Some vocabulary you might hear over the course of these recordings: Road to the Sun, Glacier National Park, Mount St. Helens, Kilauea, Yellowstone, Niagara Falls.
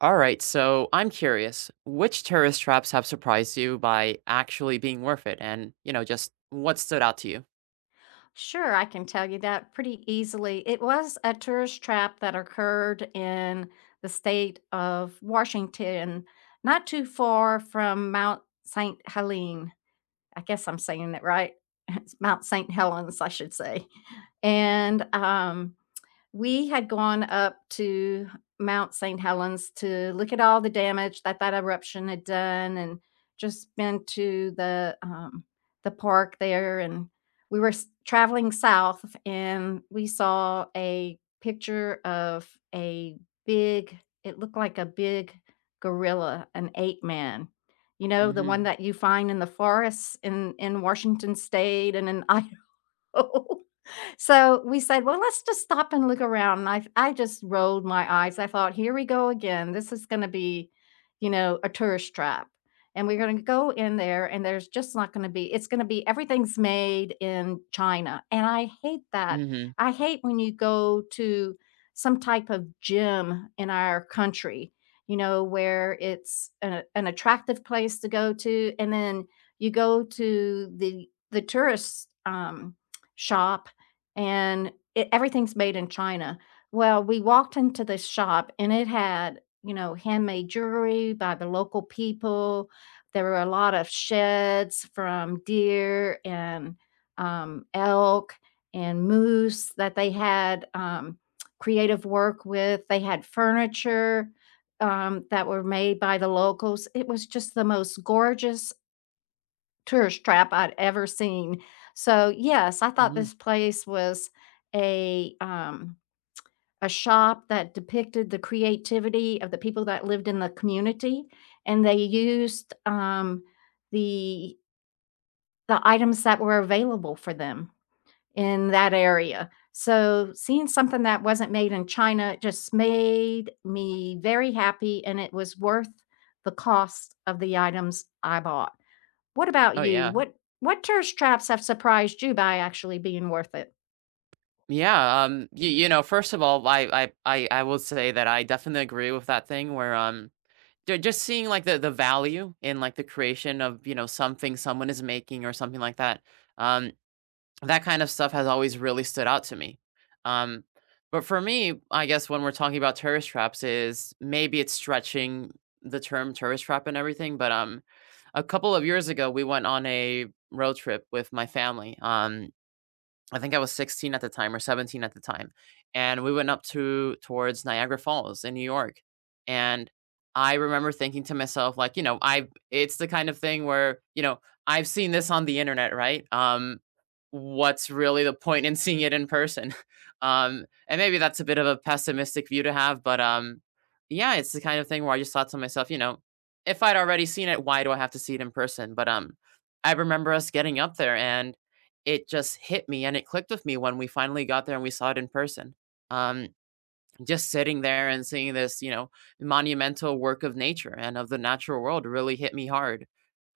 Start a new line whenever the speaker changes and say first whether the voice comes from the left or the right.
right: All right, so I'm curious, which tourist traps have surprised you by actually being worth it? Just what stood out to you?
left: Sure, I can tell you that pretty easily. It was a tourist trap that occurred in the state of Washington, not too far from Mount St. Helene. I guess I'm saying it right. It's Mount St. Helens, I should say. And We had gone up to Mount St. Helens to look at all the damage that that eruption had done and just been to the the park there, and traveling south and we saw a picture of a big, it looked like a big gorilla, an ape man, you know, the one
right: Mhm.
left: that you find in the forests in Washington state and in Idaho. So we said, well, let's just stop and look around. And I just rolled my eyes. I thought, here we go again. This is going to be, you know, a tourist trap. And we're going to go in there, and there's just not going to be, it's going to be everything's made in China. And I hate that.
right: Mhm.
left: I hate when you go to some type of gym in our country, you know, where it's an attractive place to go to. And then you go to the tourist shop, and it, everything's made in China. Well, we walked into this shop and it had, you know, handmade jewelry by the local people. There were a lot of sheds from deer and elk and moose that they had creative work with. They had furniture that were made by the locals. It was just the most gorgeous tourist trap I'd ever seen. So, yes, I thought
right: Mhm.
left: this place was a, um, a shop that depicted the creativity of the people that lived in the community, and they used, the the items that were available for them in that area. So, seeing something that wasn't made in China just made me very happy, and it was worth the cost of the items I bought. What about
right: Oh
left: you?
right: yeah.
left: What tourist traps have surprised you by actually being worth it?
right: Yeah, you know, first of all, I will say that I definitely agree with that thing where just seeing like the value in, like, the creation of, you know, something someone is making or something like that. Um that kind of stuff has always really stood out to me. Um, but for me, I guess when we're talking about tourist traps, is maybe it's stretching the term tourist trap and everything. But A couple of years ago, we went on a road trip with my family. I think I was 16 at the time or 17 at the time, and we went up to towards Niagara Falls in New York, and I remember thinking to myself, like, you know, I it's the kind of thing where, you know, I've seen this on the internet, right? What's really the point in seeing it in person? And maybe that's a bit of a pessimistic view to have, but yeah, it's the kind of thing where I just thought to myself, you know, if I'd already seen it, why do I have to see it in person? But I remember us getting up there, and it just hit me and it clicked with me when we finally got there and we saw it in person. Um, just sitting there and seeing this, you know, monumental work of nature and of the natural world really hit me hard.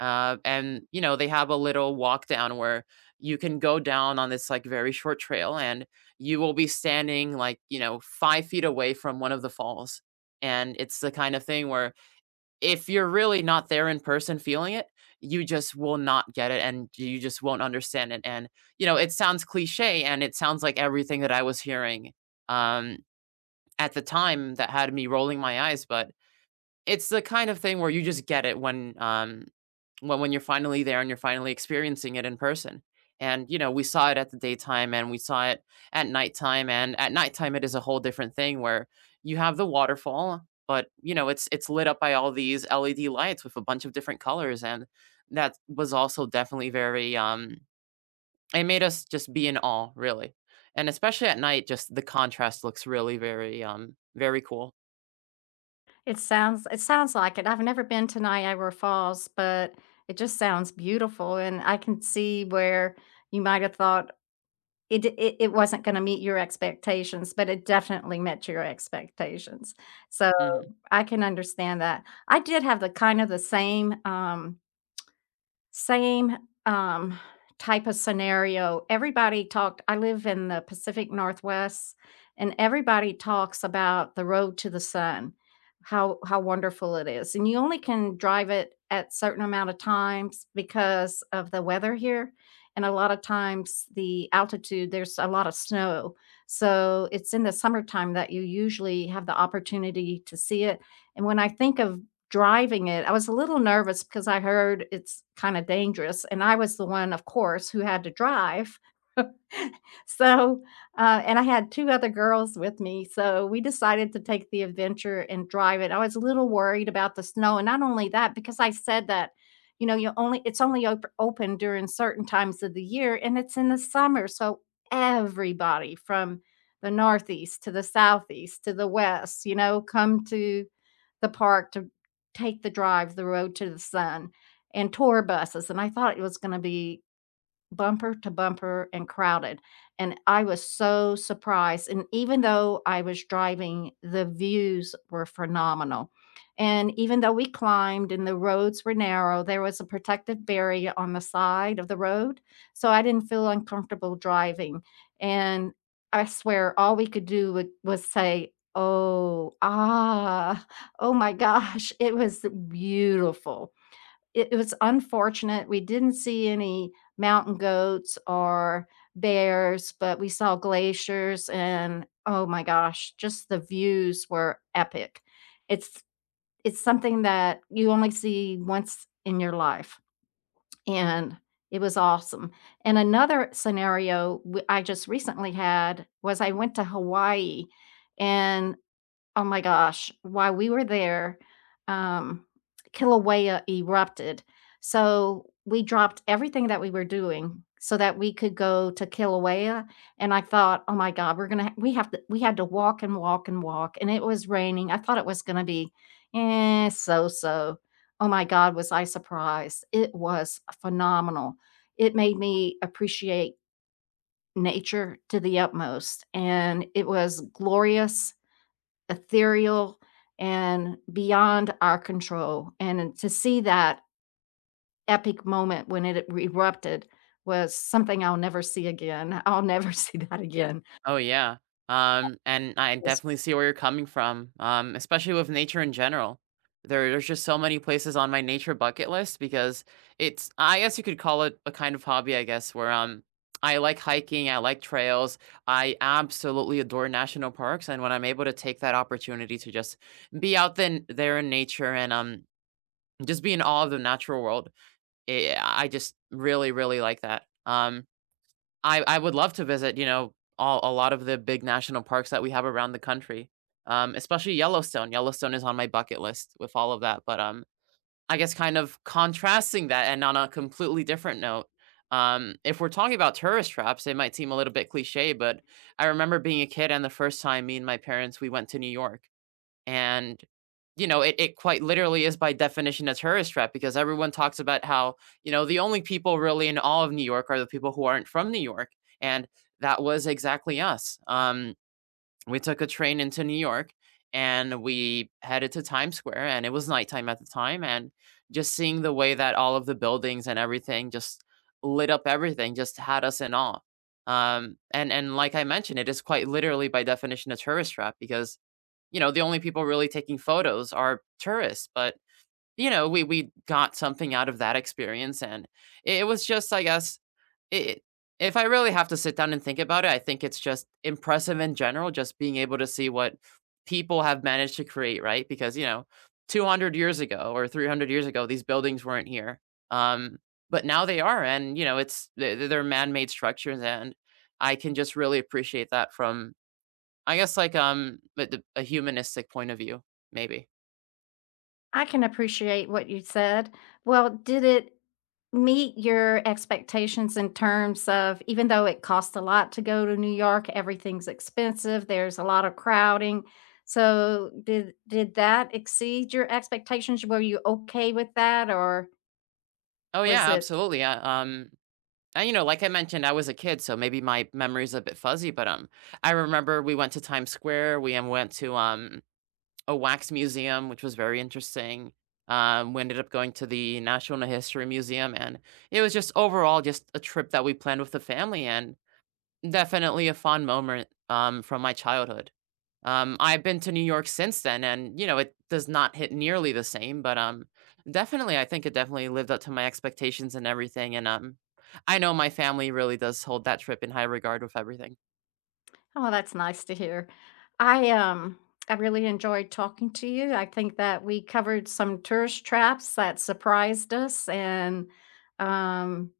right: And you know, they have a little walk down where you can go down on this, like, very short trail, and you will be standing like, you know, 5 feet away from one of the falls. And it's the kind of thing where if you're really not there in person feeling it, you just will not get it and you just won't understand it. And, you know, it sounds cliche and it sounds like everything that I was hearing um, at the time that had me rolling my eyes, but it's the kind of thing where you just get it when you're finally there and you're finally experiencing it in person. And, you know, we saw it at the daytime and we saw it at nighttime, and at nighttime it is a whole different thing where you have the waterfall, but, you know, it's lit up by all these LED lights with a bunch of different colors, and that was also definitely very, it made us just be in awe, really. And especially at night, just the contrast looks really very, very cool.
left: It sounds like it. I've never been to Niagara Falls, but it just sounds beautiful, and I can see where you might have thought it d it it wasn't gonna meet your expectations, but it definitely met your expectations, so
right: Mhm.
left: I can understand that. I did have the kind of the same, same, um, type of scenario. Everybody talked I live in the Pacific Northwest, and everybody talks about the road to the sun, how wonderful it is, and you only can drive it at certain amount of times because of the weather here, and a lot of times the altitude, there's a lot of snow, so it's in the summertime that you usually have the opportunity to see it, and when I think of driving it, I was a little nervous because I heard it's kinda dangerous, and I was the one, of course, who had to drive. So, and I had 2 other girls with me, so we decided to take the adventure and drive it. I was a little worried about the snow, and not only that, because I said that, you know, you only it's only op open during certain times of the year, and it's in the summer, so everybody from the Northeast to the Southeast to the West, you know, come to the park to take the drive, the road to the sun, and tour buses, and I thought it was gonna be bumper to bumper and crowded. And I was so surprised. And even though I was driving, the views were phenomenal. And even though we climbed and the roads were narrow, there was a protective barrier on the side of the road. So I didn't feel uncomfortable driving. And I swear, all we could do was say, oh, ah, oh my gosh, it was beautiful. It was unfortunate. We didn't see any mountain goats or bears, but we saw glaciers and, oh my gosh, just the views were epic. It's it's something that you only see once in your life, and it was awesome. And another scenario w I just recently had was I went to Hawaii, and oh my gosh, while we were there, um, Kilauea erupted. So we dropped everything that we were doing so that we could go to Kilauea, and I thought, "Oh my god, we had to walk and walk and walk," and it was raining. I thought it was gonna be, eh, so-so. Oh my god, was I surprised. It was phenomenal. It made me appreciate nature to the utmost, and it was glorious, ethereal, and beyond our control. And to see that epic moment when it erupted was something I'll never see again. I'll never see that again.
right: Oh yeah. And I
left: Yes.
right: definitely see where you're coming from. Especially with nature in general. There's just so many places on my nature bucket list because it's, I guess you could call it a kind of hobby, I guess, where I like hiking, I like trails, I absolutely adore national parks, and when I'm able to take that opportunity to just be out then there in nature and just be in awe of the natural world, I just really, really like that. I would love to visit, you know, all a lot of the big national parks that we have around the country. Especially Yellowstone. Yellowstone is on my bucket list with all of that, but, I guess kind of contrasting that and on a completely different note, if we're talking about tourist traps, it might seem a little bit cliche, but I remember being a kid and the first time me and my parents, we went to New York. And, you know, it quite literally is by definition a tourist trap because everyone talks about how, you know, the only people really in all of New York are the people who aren't from New York. And that was exactly us. We took a train into New York and we headed to Times Square, and it was nighttime at the time, and just seeing the way that all of the buildings and everything just lit up everything just had us in awe. And like I mentioned, it is quite literally by definition a tourist trap because, you know, the only people really taking photos are tourists, but you know, we got something out of that experience and it, was just I guess it if I really have to sit down and think about it, I think it's just impressive in general just being able to see what people have managed to create, right? Because, you know, 200 years ago or 300 years ago these buildings weren't here. Um but now they are, and you know, it's they're man-made structures, and I can just really appreciate that from, I guess, like, but the a humanistic point of view, maybe.
left: I can appreciate what you said. Well, did it meet your expectations in terms of, even though it costs a lot to go to New York, everything's expensive, there's a lot of crowding. So did that exceed your expectations? Were you okay with that, or
right: Oh,
left: was
right: yeah,
left: it?
right: absolutely, and, you know, like I mentioned, I was a kid, so maybe my memory's a bit fuzzy, but, I remember we went to Times Square, we, went to, a wax museum, which was very interesting, we ended up going to the National History Museum, and it was just overall just a trip that we planned with the family and definitely a fond moment, from my childhood. I've been to New York since then, and you know it does not hit nearly the same, but definitely, I think it definitely lived up to my expectations and everything. And I know my family really does hold that trip in high regard with everything.
left: Oh, that's nice to hear. I um I really enjoyed talking to you. I think that we covered some tourist traps that surprised us, and um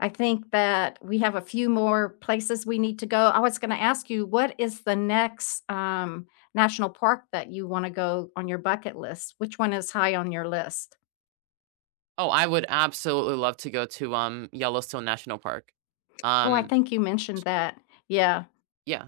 left: I think that we have a few more places we need to go. I was going to ask you, what is the next national park that you want to go on your bucket list? Which one is high on your list?
right: Oh, I would absolutely love to go to Yellowstone National Park.
left: Oh, I
right: Um,
left: think you mentioned that. Yeah.
right: yeah.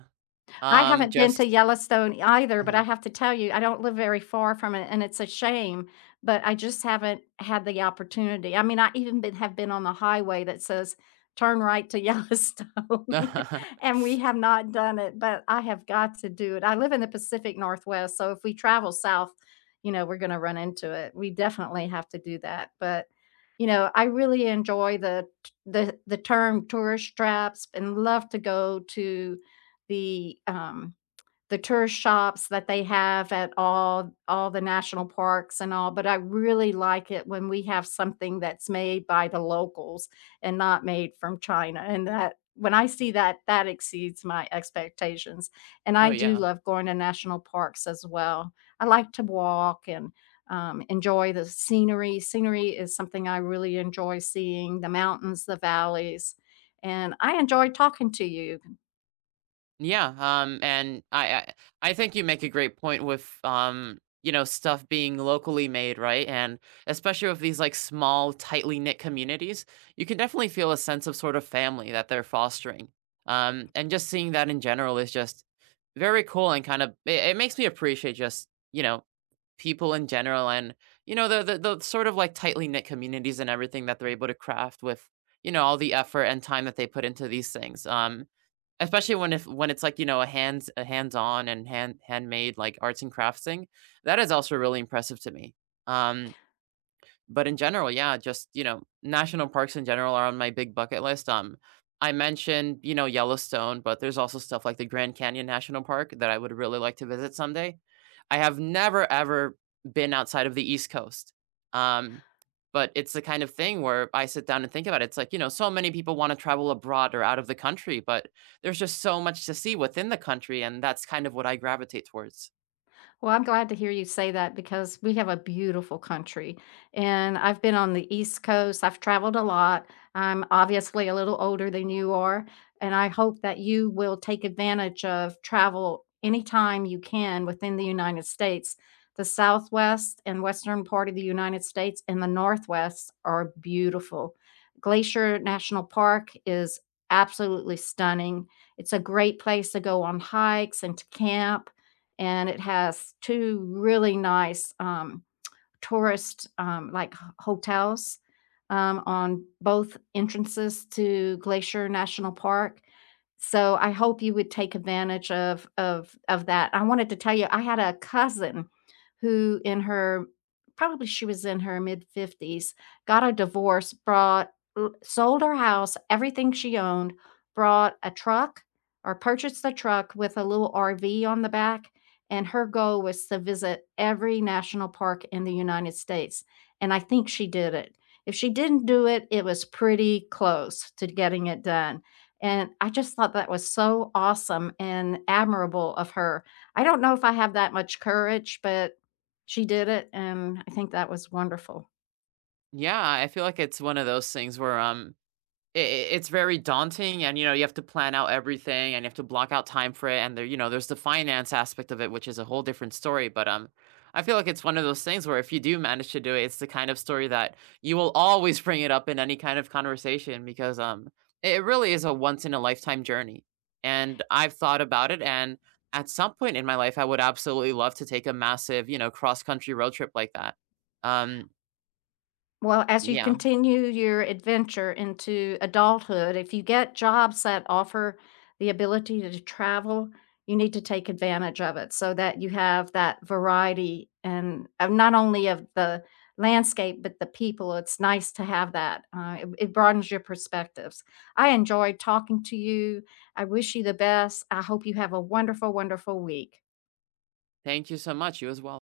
left: I haven't been to
right: Just
left: Yellowstone either, but
right: uh-huh.
left: I have to tell you, I don't live very far from it, and it's a shame, but I just haven't had the opportunity. I mean, I even been have been on the highway that says, "Turn right to Yellowstone," and we have not done it, but I have got to do it. I live in the Pacific Northwest, so if we travel south, you know, we're gonna run into it. We definitely have to do that, but, you know, I really enjoy the term tourist traps, and love to go to the, um, the tourist shops that they have at all the national parks and all, but I really like it when we have something that's made by the locals and not made from China, and that when I see that, that exceeds my expectations, and
right: oh
left: I do
right: yeah.
left: love going to national parks as well. I like to walk and, enjoy the scenery. Scenery is something I really enjoy seeing, the mountains, the valleys, and I enjoy talking to you.
right: And I think you make a great point with, you know, stuff being locally made, right? And especially with these, like, small, tightly knit communities, you can definitely feel a sense of sort of family that they're fostering. And just seeing that in general is just very cool, and kind of it makes me appreciate just, you know, people in general and, you know, the sort of like tightly knit communities and everything that they're able to craft with, you know, all the effort and time that they put into these things especially when if when it's like, you know, a hands-on and handmade, like, arts and crafts thing, that is also really impressive to me. Um but in general, yeah, just, you know, national parks in general are on my big bucket list. I mentioned, you know, Yellowstone, but there's also stuff like the Grand Canyon National Park that I would really like to visit someday. I have never ever been outside of the East Coast. Um, but it's the kind of thing where I sit down and think about it. It's like, you know, so many people want to travel abroad or out of the country, but there's just so much to see within the country, and that's kind of what I gravitate towards.
left: Well, I'm glad to hear you say that because we have a beautiful country. And I've been on the East Coast. I've traveled a lot. I'm obviously a little older than you are. And I hope that you will take advantage of travel anytime you can within the United States. The Southwest and Western part of the United States and the Northwest are beautiful. Glacier National Park is absolutely stunning. It's a great place to go on hikes and to camp, and it has two really nice tourist like hotels on both entrances to Glacier National Park. So I hope you would take advantage of of that. I wanted to tell you I had a cousin who in her, probably she was in her mid 50s, got a divorce, brought sold her house, everything she owned, brought a truck or purchased a truck with a little RV on the back, and her goal was to visit every national park in the United States. And I think she did it. If she didn't do it, it was pretty close to getting it done. And I just thought that was so awesome and admirable of her. I don't know if I have that much courage, but she did it. And I think that was wonderful.
right: Yeah, I feel like it's one of those things where I it's very daunting and, you know, you have to plan out everything and you have to block out time for it, and there you know, there's the finance aspect of it, which is a whole different story, but, I feel like it's one of those things where if you do manage to do it, it's the kind of story that you will always bring it up in any kind of conversation because, it really is a once in a lifetime journey, and I've thought about it, and at some point in my life, I would absolutely love to take a massive, you know, cross country road trip like that. Um,
left: Well, as you
right: yeah.
left: continue your adventure into adulthood, if you get jobs that offer the ability to travel, you need to take advantage of it so that you have that variety and, not only of the landscape, but the people. It's nice to have that. It broadens your perspectives. I enjoyed talking to you. I wish you the best. I hope you have a wonderful, wonderful week.
right: Thank you so much. You as well.